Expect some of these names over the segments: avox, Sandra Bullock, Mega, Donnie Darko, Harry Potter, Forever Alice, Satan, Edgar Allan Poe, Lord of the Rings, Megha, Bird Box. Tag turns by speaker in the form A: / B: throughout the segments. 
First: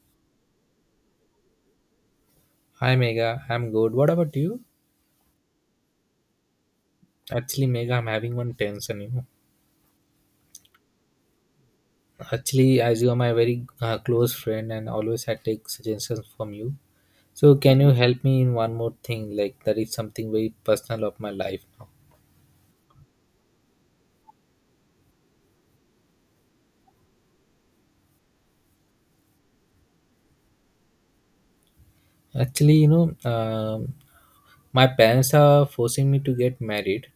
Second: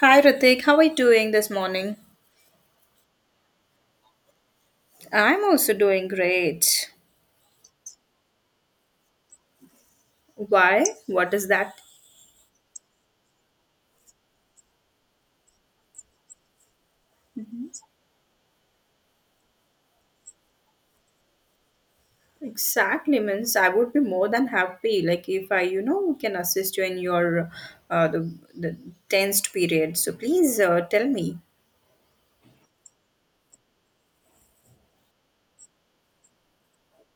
A: Hi Ritik, how are you doing this morning?
B: Hi Mega, I'm good. What about you?
A: I'm also doing great.
B: Actually, Mega, I'm having one tension.
A: Why? What is that
B: Actually, as you are my very close friend and always I take suggestions from you. So, can you help me in one more thing? Like that is something very personal of my life now.
A: exactly means? I would be more than happy, like if I, can assist you in your the tensed period. So please tell me.
B: Actually, my parents are forcing me to get married,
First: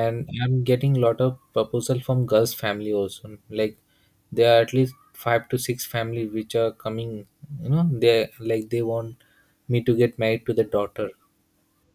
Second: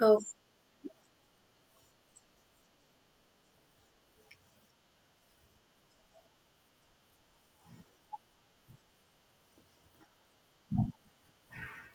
A: Oh,
B: I'm getting a lot of proposal from girls family also, like there are at least five to six families which are coming, they, like, they want me to get married to the daughter.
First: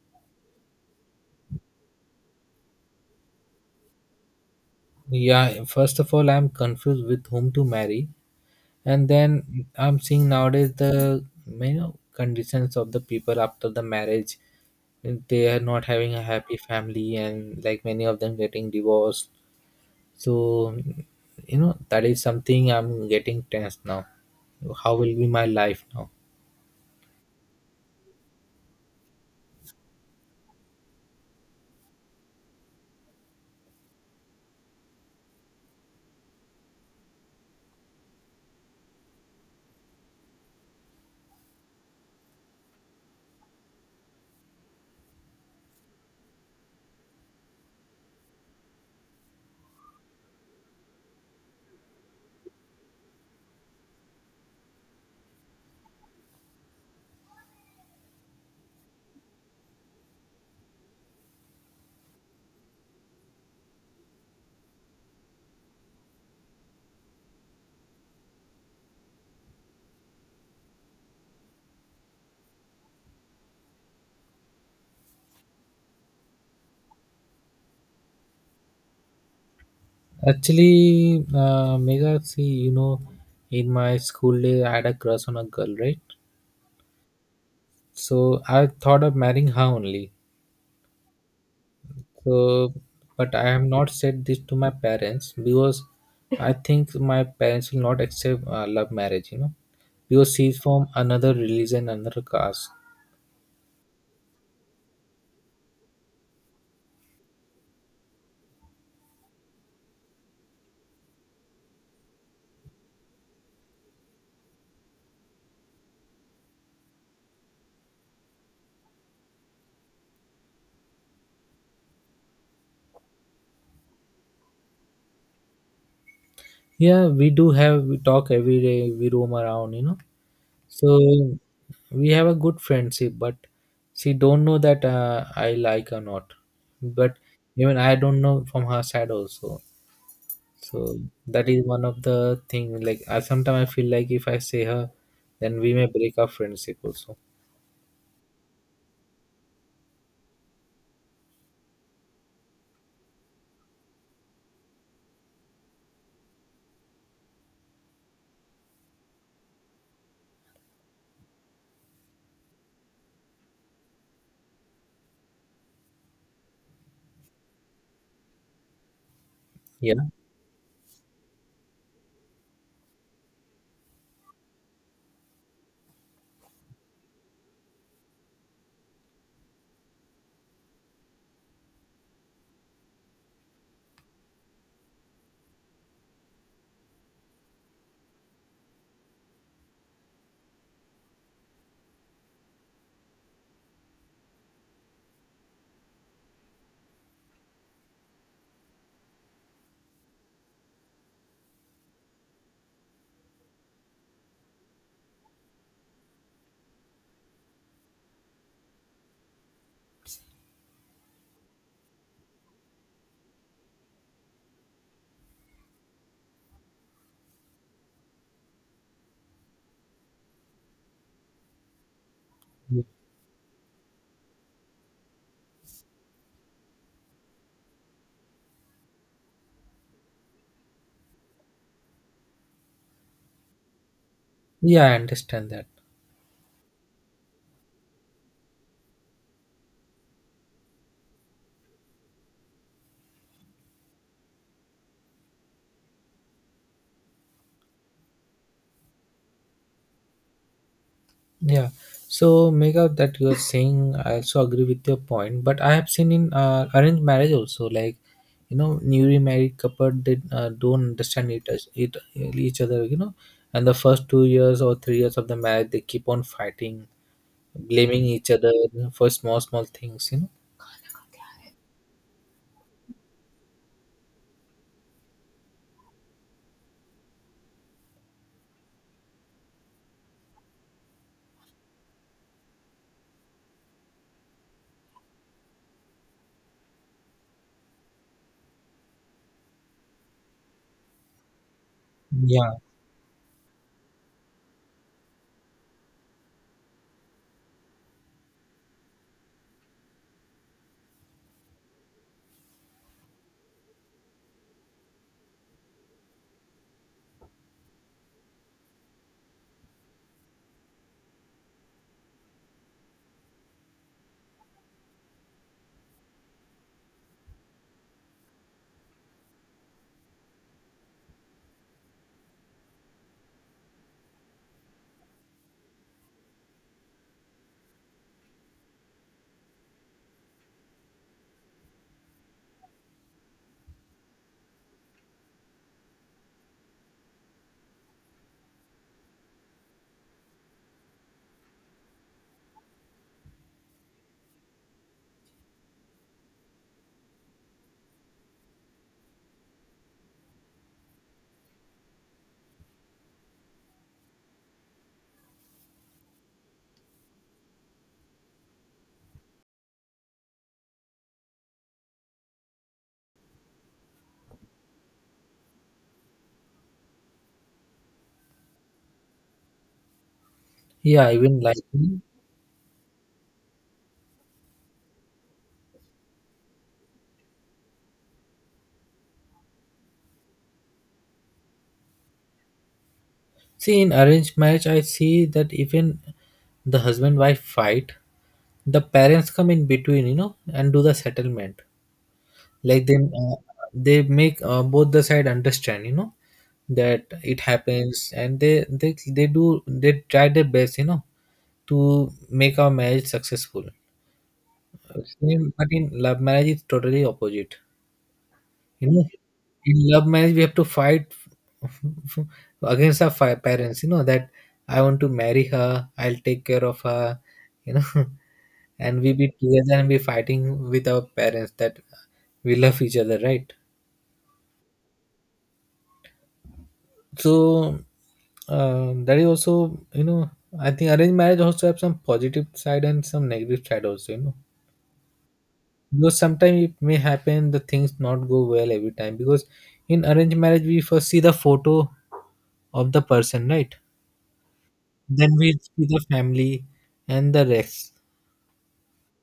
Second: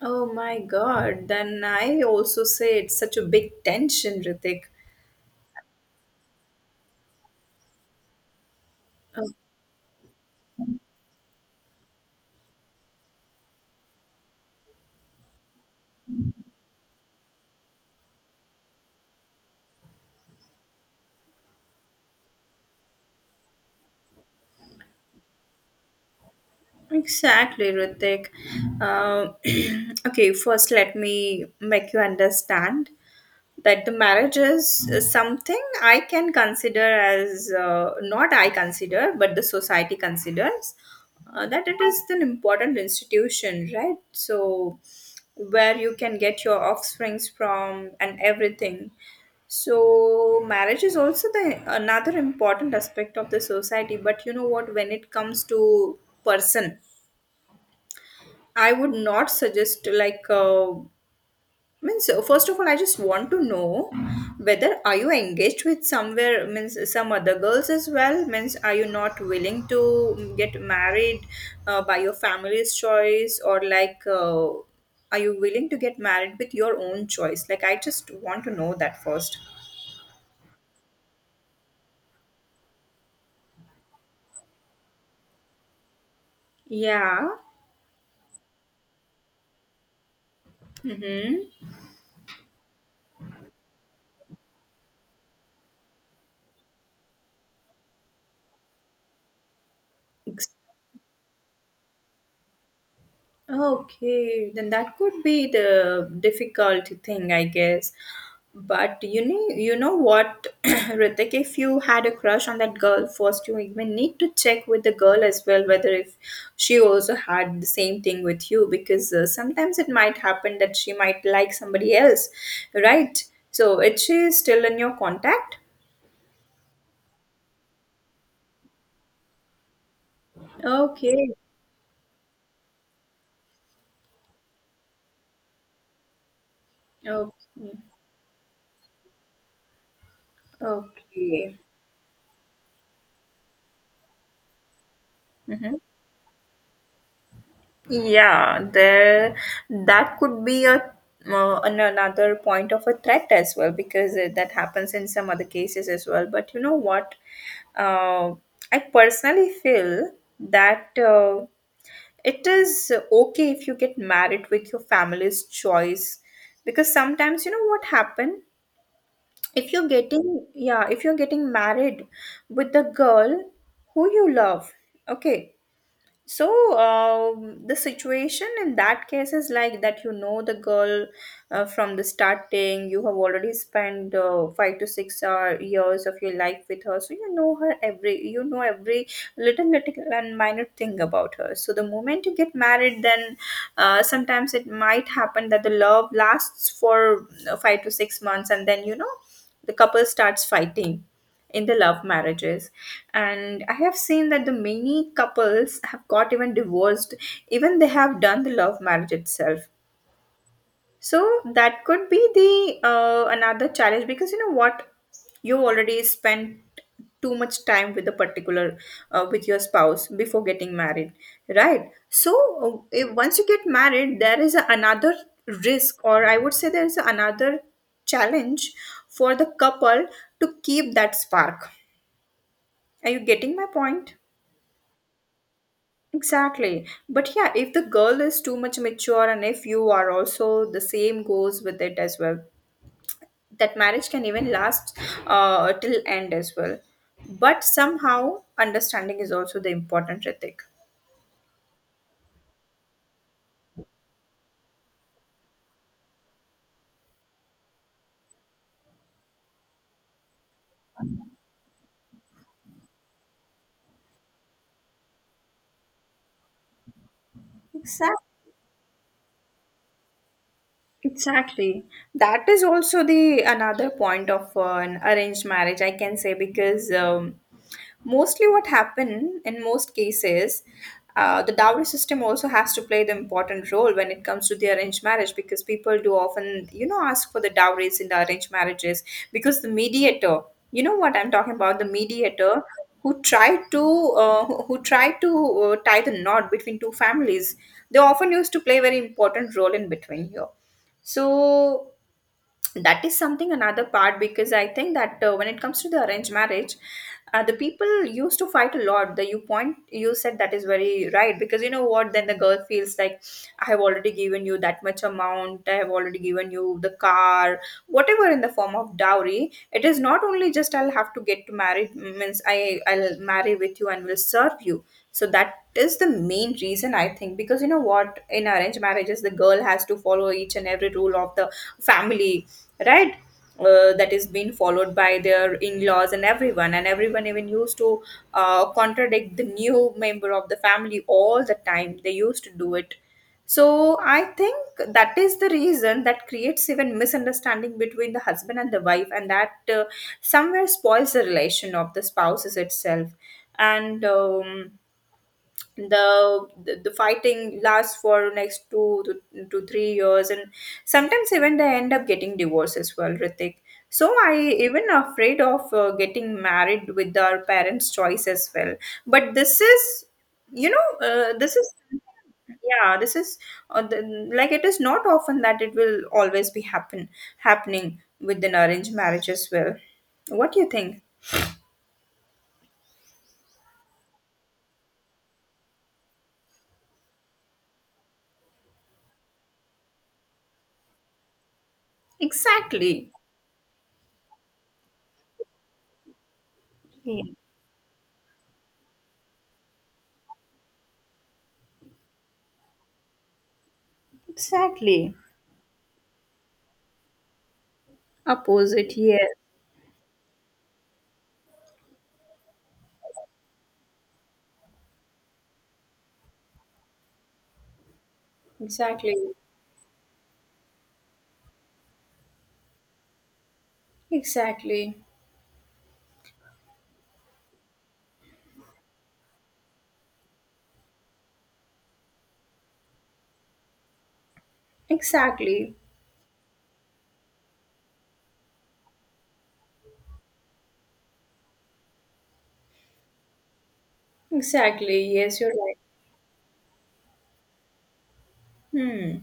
A: oh my God! Then I also say it's such a big tension, Ritik.
B: Yeah, first of all I'm confused with whom to marry, and
A: Oh,
B: then I'm seeing nowadays the conditions of the people after the marriage. They are not having a happy family, and like many of them getting divorced. So, that is something I'm getting tense now. How will be my life now?
A: exactly, Ritik. Uh, okay, first let me make you understand that the marriage is something I can consider as, not I consider, but the society considers that it is an important institution, right? So, where you can get your offsprings from and everything. So, marriage is also the another important aspect of the society. But you know what? When it comes to person, I would not suggest, like. Means first of all I just want to know whether are you engaged with somewhere, means some other girls as well, means are you not willing to get married by your family's choice, or like are you willing to get married with your own choice, like I just want to know that first.
B: Actually, Mega, see, in my school day I had a crush on a girl, right?
A: Yeah.
B: So I thought of marrying her only.
A: Mm-hmm.
B: So, but I have not said this to my parents because I think my parents will not accept love marriage, because she's from another religion, another caste.
A: Okay, then that could be the difficult thing, I guess. But you know what, Ritik, if you had a crush on that girl first, you even need to check with the girl as well whether if she also had the same thing with you because sometimes it might happen that she might like somebody else, right? So, is she still in your contact?
B: Yeah, we do have we talk every day, we roam around. So
A: Okay.
B: we have a good friendship, but she don't know that I like or not. But
A: Okay.
B: even I don't know from her side also. So that
A: Okay.
B: is one of the thing, like, I, sometimes I feel like if I say her, then we
A: Mm-hmm.
B: may break our friendship also.
A: Yeah, there that could be another point of a threat as well because that happens in some other cases as well. But you know what? Uh, I personally feel that it is okay if you get married with your family's choice, because sometimes you know what happen,
B: Yeah,
A: if you're getting married with the girl who you love. Okay, so the situation in that case is like that, the girl, from the starting. You have already spent 5 to 6 hour years of your life with her, so you know her every, every little little and minor thing about her. So the moment you get married, then sometimes it might happen that the love lasts for 5 to 6 months, and then the couple starts fighting in the love marriages. And I have seen that the many couples have got even divorced, even they have done the love marriage itself. So that could be the another challenge, because you know what, you already spent too much time with the particular, with your spouse before getting married, right? So, if, once you get married, there is another risk, or I would say there is another challenge for the couple to keep that spark. Are you getting my point?
B: yeah, I understand that.
A: Exactly. But yeah, if the girl is too much mature, and if you are also, the same goes with it as well. That marriage can even last till end as well. But somehow, understanding is also the important ethic.
B: Yeah. So, Megha, that you're saying, I also agree with your point. But I have seen in arranged marriage also, like, newly married couple they don't understand it each other, and the first 2 years or 3 years of the marriage they keep on fighting, blaming
A: Exactly.
B: each other for small small things.
A: Exactly. That is also the another point of an arranged marriage, I can say, because mostly, what happened in most cases, the dowry system also has to play the important role when it comes to the arranged marriage, because people do often, you know, ask for the dowries in the arranged marriages, because the mediator, you know what I'm talking about, the
B: Yeah,
A: mediator who tried to who tried to tie the knot between two families, they often used to play very important role in between here. So that is something another part, because I think that when it comes to the arranged marriage, the people used to fight a lot, the you point you said, that is very right, because you know what, then the girl feels like, I have already given you that much amount, I have already given you the car, whatever in the form of dowry. It is not only just I'll have to get to marry, means I'll marry with you and will serve you. So that is the main reason, I think, because you know what, in arranged marriages the girl has to follow each and every rule of the family, right, that is being followed by their in-laws and everyone, and everyone even used to contradict the new member of the family all the time, they used to do it. So I think that is the reason that creates even misunderstanding between the husband and the wife, and that, somewhere spoils the relation of the spouses itself. And the fighting lasts for next two to three years, and sometimes even they end up getting divorced as well, Ritik. So I even afraid of getting married with our parents choice as well. But this is you know
B: yeah,
A: uh,
B: even,
A: this
B: like,
A: is yeah this is uh, the, like it is not often that it will always be happening with an arranged marriage as well. What do you think?
B: see in arranged marriage, I see that even the husband wife fight, the parents come in between, and do the settlement. Like they
A: Exactly.
B: make both the side understand, that
A: Yeah.
B: it happens, and they try their best, to make our marriage successful.
A: Exactly
B: Same, but in love marriage it's totally opposite. you
A: opposite.
B: know
A: Yes.
B: in love marriage we have to fight f- f- against our parents, that I want to marry her, I'll take care of her you know and we
A: Exactly.
B: be together and be fighting with our parents that we love each other, right?
A: Exactly.
B: So, that is also, I think arranged marriage also have some positive side and some negative side also.
A: Exactly.
B: Because sometimes it may happen the things not go well every time, because in arranged marriage we first see the photo of the person, right?
A: Exactly.
B: Then
A: Yes,
B: we
A: you're right.
B: see the family and the rest.
A: Hmm.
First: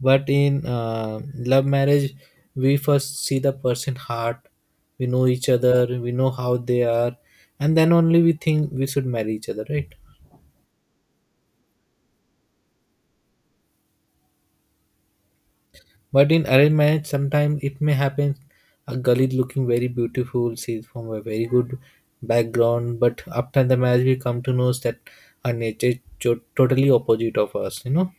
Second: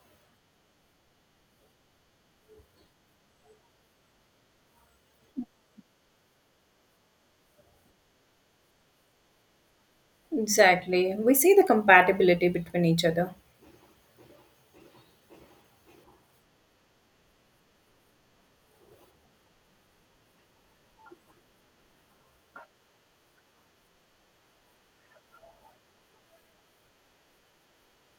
B: But in love marriage we first see the person heart. We know each other, we know how they are, and then only we think we should marry each other, right?
A: Exactly. We see the compatibility between each other.
B: But in arranged marriage, sometimes it may happen a girl is looking very beautiful, she's from a very good background, but after the marriage, we come to know that her nature is totally opposite of us.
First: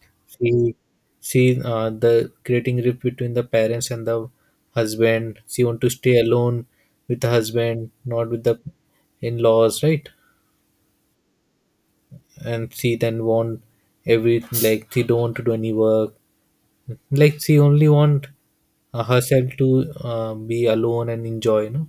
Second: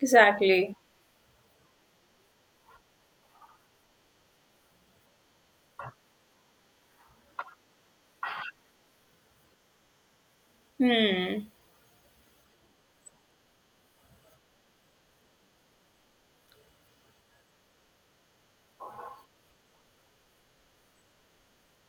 A: Exactly.
B: she she the creating rift between the parents and the husband. She want to stay alone with the husband, not with the in laws, right?
A: Hmm.
B: And she then want every, like, she don't want to do any work, like, she only want herself to be alone and enjoy.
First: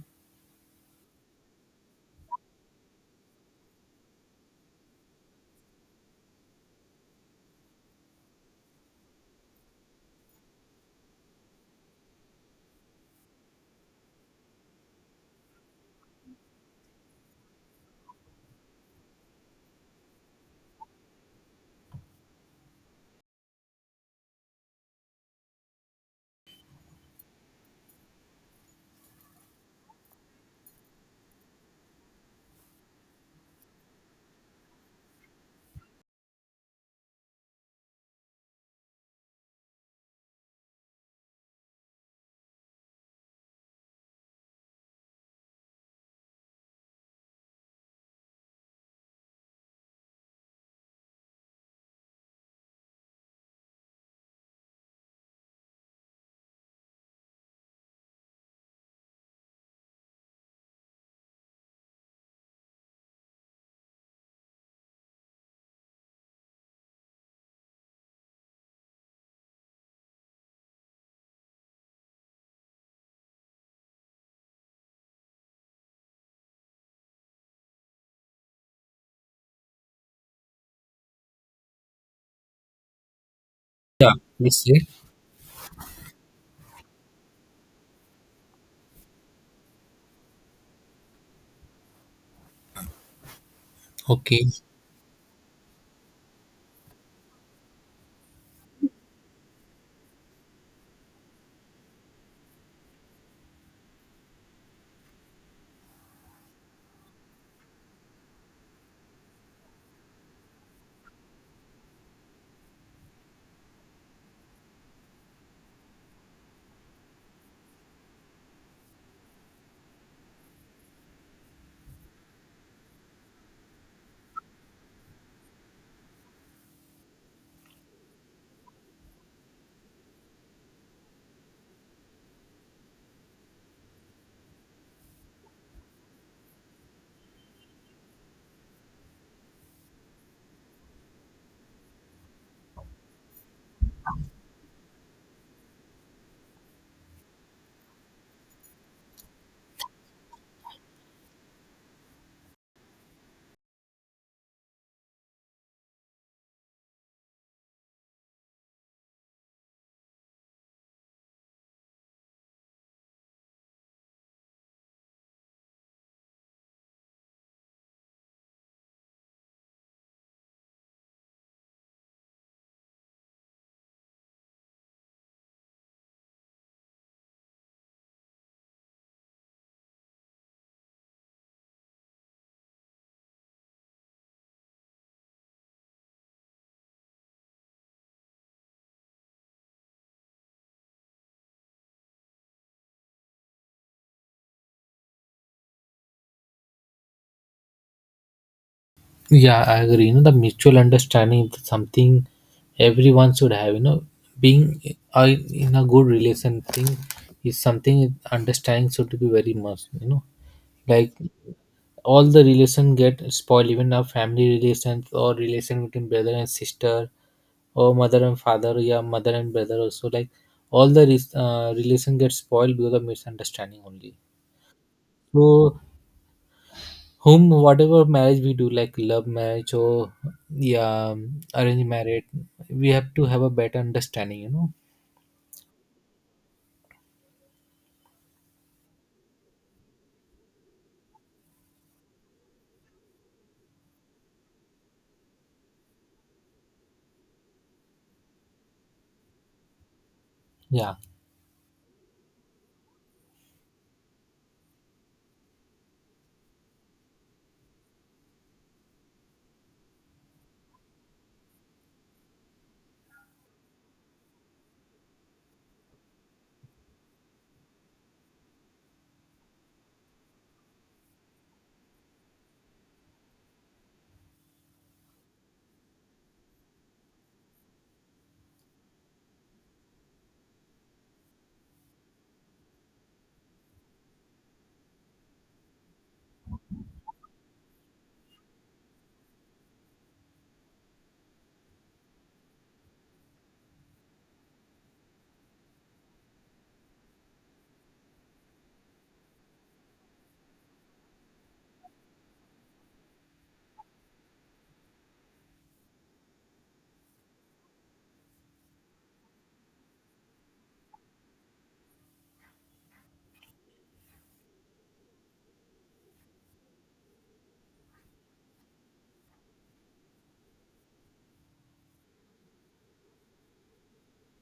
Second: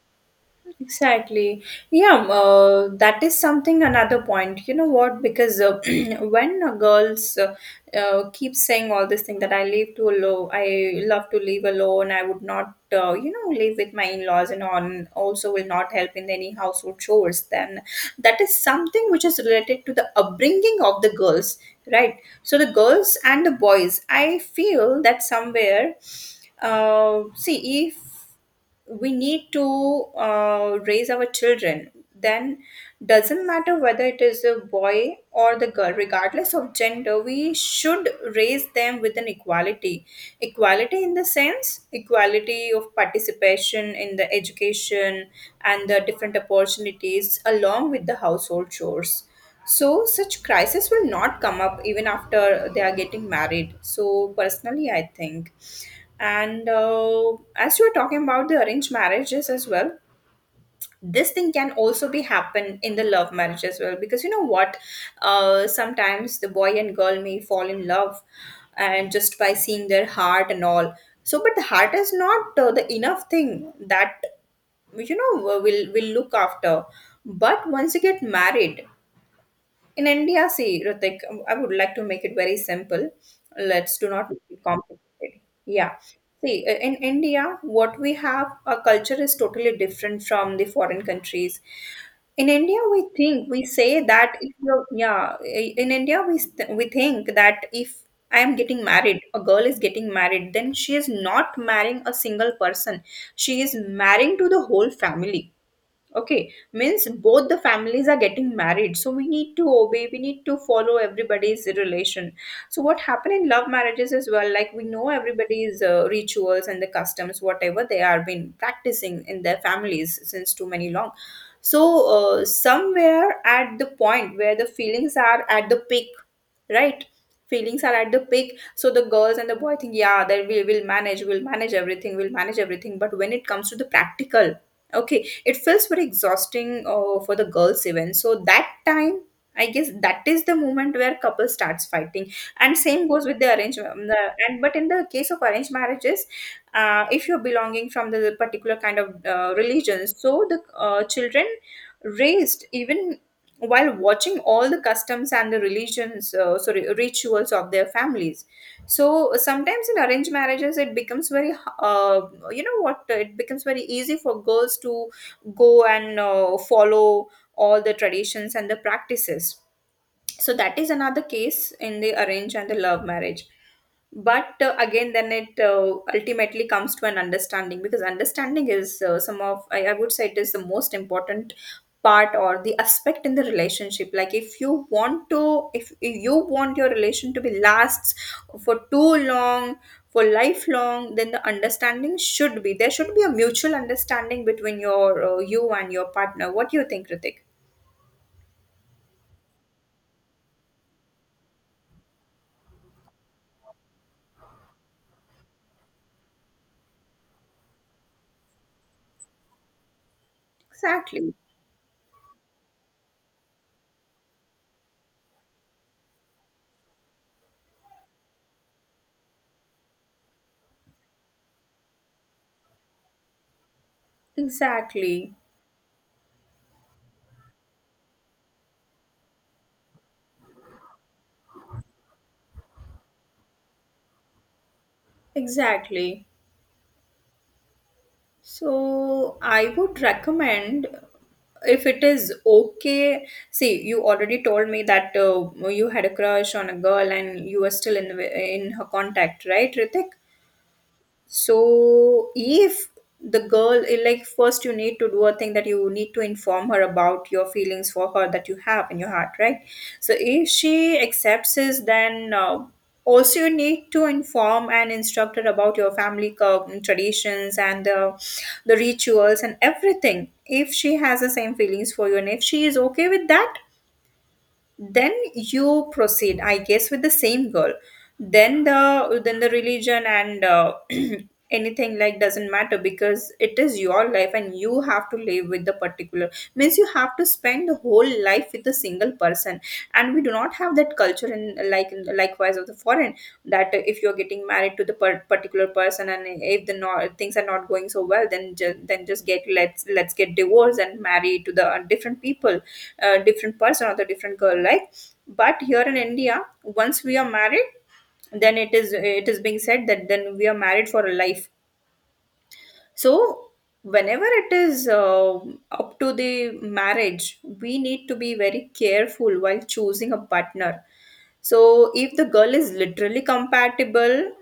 A: Exactly. Yeah, that is something another point. You know what? Because when girls keep saying all this thing that I live too low, I love to live alone, I would not, live with my in laws and on, also will not help in any household chores, then that is something which is related to the upbringing of the girls, right? So the girls and the boys, I feel that somewhere, see, if we need to raise our children, then doesn't matter whether it is a boy or the girl, regardless of gender we should raise them with an equality. Equality in the sense, equality of participation in the education and the different opportunities along with the household chores, so such crisis will not come up even after they are getting married. So personally, I think, and as you are talking about the arranged marriages as well, this thing can also be happen in the love marriage as well, because you know what, sometimes the boy and girl may fall in love, and just by seeing their heart and all. So, but the heart is not the enough thing that, will look after, but once you get married in India, see, Ritik, I would like to make it very simple. Let's do
B: Yeah,
A: not make
B: let's
A: it
B: say.
A: complicated. Yeah. See, in India, what we have, our culture is totally different from the foreign countries. In India, we say that,
B: Okay.
A: if you're, yeah, in India, we think that if I am getting married, a girl is getting married, then she is not marrying a single person. She is marrying to the whole family. Okay, means both the families are getting married, so we need to obey, we need to follow everybody's relation. So, what happen in love marriages as well, like we know everybody's rituals and the customs, whatever they are been practicing in their families since too many long. So, somewhere at the point where the feelings are at the peak, right? Feelings are at the peak, so the girls and the boy think, yeah, that we'll manage everything, we'll manage everything. But when it comes to the practical, okay, it feels very exhausting for the girls even, so that time I guess that is the moment where couple starts fighting. And same goes with the arranged, and but in the case of arranged marriages, if you're belonging from the particular kind of religion, so the children raised even while watching all the customs and the religions, sorry rituals of their families. So sometimes in arranged marriages uh, it becomes very easy for girls to go and follow all the traditions and the practices. So that is another case in the arrange and the love marriage. But again, then it ultimately comes to an understanding, because understanding is, some of, I would say, it is the most important part or the aspect in the relationship. Like if you want your relation to be lasts for too long, for lifelong, then the understanding should be there, should be a mutual understanding between you and your partner. What do you think, Ritik?
B: Yeah, I agree, the mutual understanding is something everyone should have, being in a good relation thing is something understanding should be very much. Like
A: Exactly.
B: all the relation get spoiled, even our family relations or relation between brother and sister, or mother and father, yeah, mother and brother also. Like all the relation gets spoiled because of misunderstanding only.
A: Exactly.
B: So, whom whatever marriage we do, like love marriage or, yeah, arranged marriage, we have to have a better understanding.
A: Exactly. So I would recommend if it is okay. See, you already told me that you had a crush on a girl and you were still in her contact, right, Ritik?
B: Yeah.
A: So if the girl like first you need to do a thing, that you need to inform her about your feelings for her that you have in your heart, right? So if she accepts this, then also you need to inform and instruct her about your family traditions and the rituals and everything. If she has the same feelings for you and if she is okay with that, then you proceed, I guess, with the same girl. Then the religion and anything like doesn't matter, because it is your life and you have to live with the particular, means you have to spend the whole life with a single person. And we do not have that culture in, like, likewise of the foreign, understand that if you're getting married to the particular person and if the things are not going so well, then then just get, let's get divorced and marry to the different people, different person or the different girl, like. But here in India, once we are married, then it is being said that then we are married for a life. So, whenever it is up to the marriage, we need to be very careful while choosing a partner. So, if the girl is literally compatible,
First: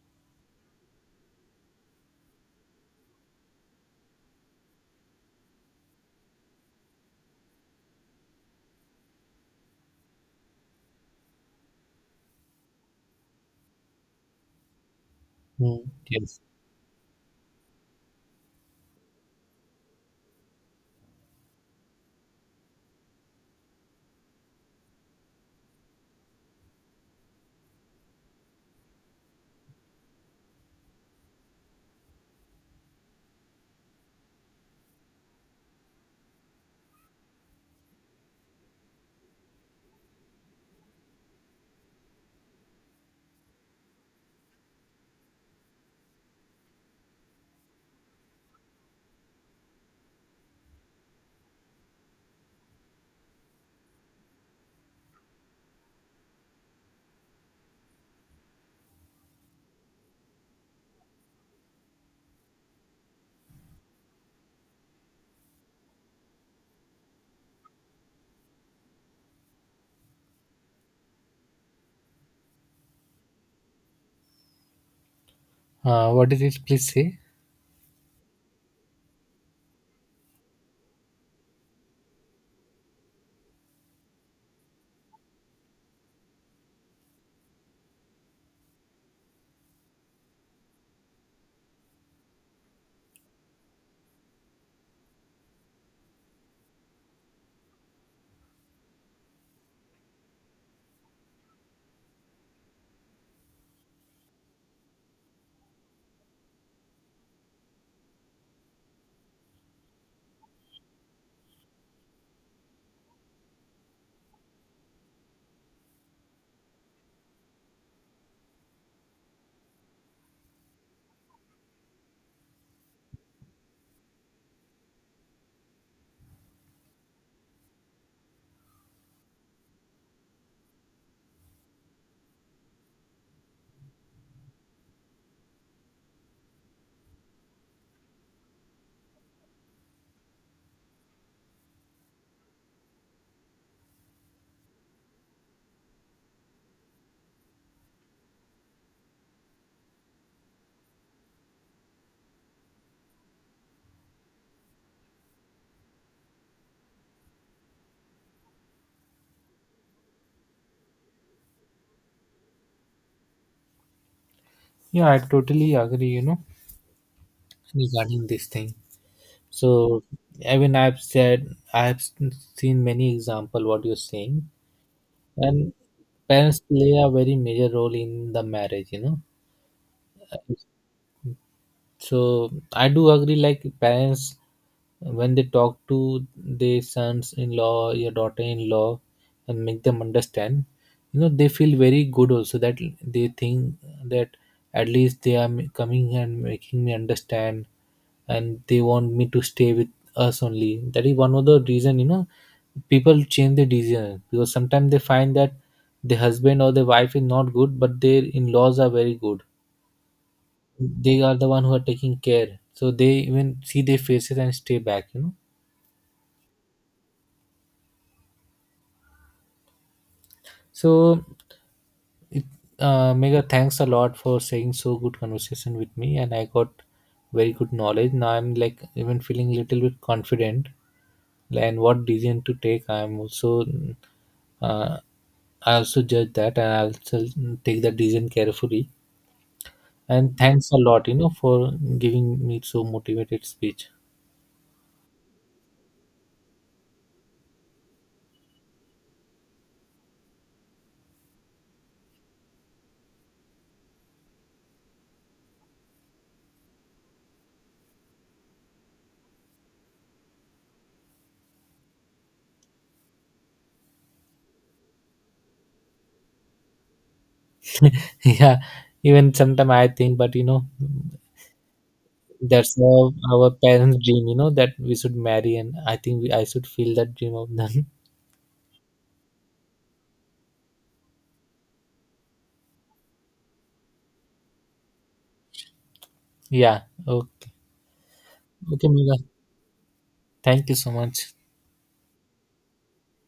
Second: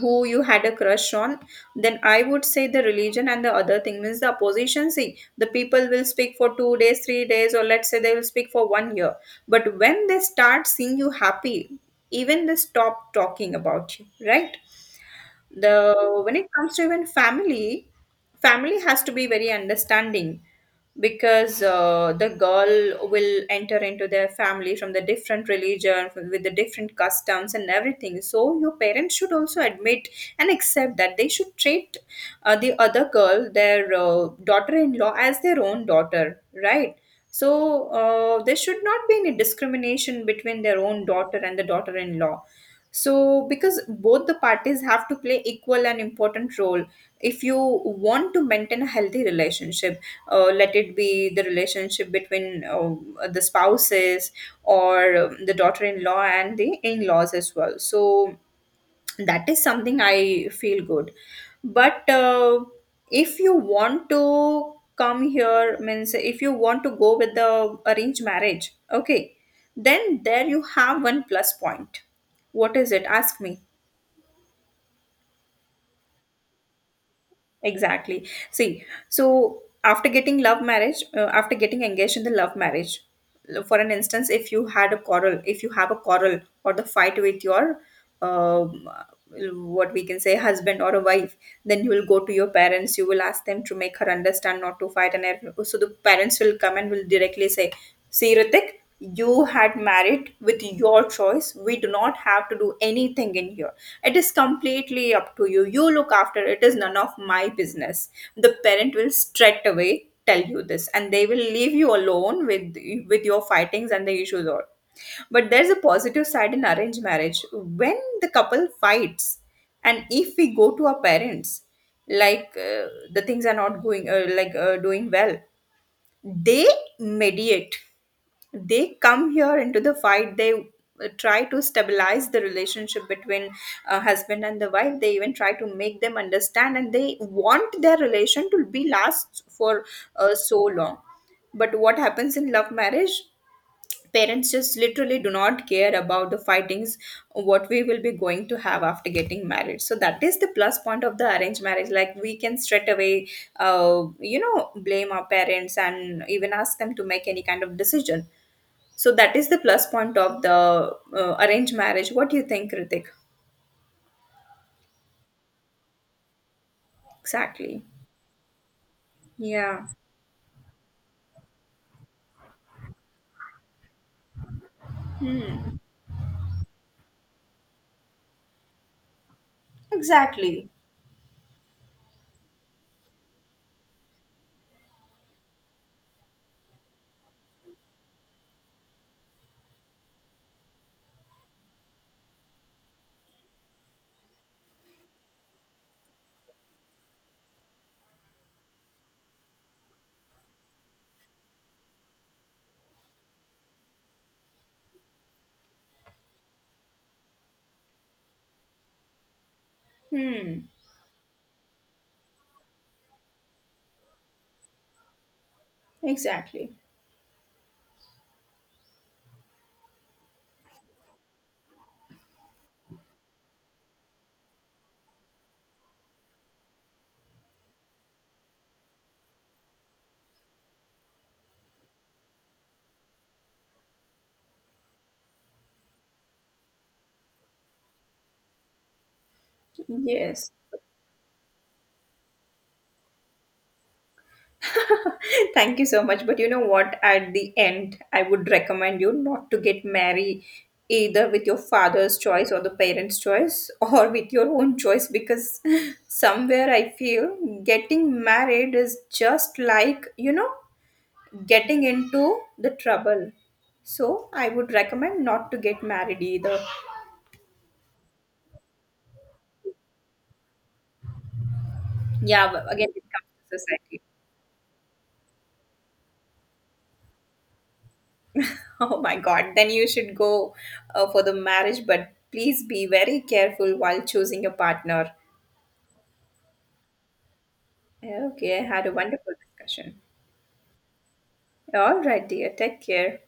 A: who you had a crush on, then I would say the religion and the other thing, means the opposition. See, the people will speak for 2 days, 3 days, or let's say they will speak for 1 year. But when they start seeing you happy, even they stop talking about you, right?
B: Mm.
A: the When
B: Yes.
A: it comes to even family, family has to be very understanding, because the girl will enter into their family from the different religion, with the different customs and everything, so your parents should also admit and accept that they should treat the other girl, their daughter-in-law, as their own daughter, right? So there should not be any discrimination between their own daughter and the daughter-in-law. So because both the parties have to play equal and important role, if you want to maintain a healthy relationship, let it be the relationship between the spouses or the daughter-in-law and the in-laws as well. So that is something I feel good. But if you want to come here, means if you want to go with the arranged marriage, okay, then there you have one plus point. What is it? Ask me.
B: What did it please say?
A: Exactly. See, so after getting love marriage, after getting engaged in the love marriage, for an instance, if you had a quarrel, if you have a quarrel or the fight with your, um, what we can say, husband or a wife, then you will go to your parents. You will ask them to make her understand not to fight, and everything. So the parents will come and will directly say, "See, Ritik. You had married with your choice, we do not have to do anything in here. It is completely up to you, you look after, it is none of my business." The parent will straight away tell you this, and they will leave you alone with your fightings and the issues all. But there's a positive side in arranged marriage. When the couple fights and if we go to our parents, like the things are not going like doing well, they mediate, they come here into the fight, they try to stabilize the relationship between husband and the wife, they even try to make them understand, and they want their relation to be last for so long. But what happens in love marriage, parents just literally do not care about the fightings, what we will be going to have after getting married. So that is the plus point of the arranged marriage, like we can straight away blame our parents and even ask them to make any kind of decision. So that is the plus point of the arranged marriage. What do you think, Ritik?
B: Yeah, I totally agree. You know
A: Exactly.
B: regarding this thing.
A: Yeah.
B: So, I mean, I've seen many example what you're saying, and parents play a very major role in the marriage.
A: Exactly.
B: So I do agree, like, parents when they talk to their sons in law, your daughter in law, and make them understand, they feel very good also that they think that at least they are coming and making me understand, and they want me to stay with us only. That is one of the reason. People change their decision because sometimes they find that the husband or the wife is not good, but their in-laws are very good.
A: Hmm.
B: They are the one who are taking care, so they even see their faces and stay back.
A: Exactly.
B: So, it, Mega, thanks a lot for saying so good conversation with me, and I got very good knowledge. Now I'm, like, even feeling little bit confident, and what decision to take, uh, I also judge that, and I'll also take that decision carefully. And
A: Yes.
B: thanks a lot, for giving me so motivated speech.
A: Thank you so much. But you know what? At the end, I would recommend you not to get married, either with your father's choice or the parents' choice, or with your own choice, because somewhere I feel getting married is just like, you know, getting into the trouble. So I would recommend not to get married either.
B: Yeah, even sometimes I think, but
A: Yeah, but
B: that's
A: again, it
B: our,
A: comes
B: our
A: to society.
B: parents' dream, that we should marry, and I think I should feel that dream of them.
A: Oh my God, then you should go for the marriage, but please be very careful while choosing a partner.
B: Yeah. Okay.
A: Okay, I had
B: Okay,
A: a
B: Mega.
A: wonderful discussion.
B: Thank you so much.
A: All right, dear. Take care.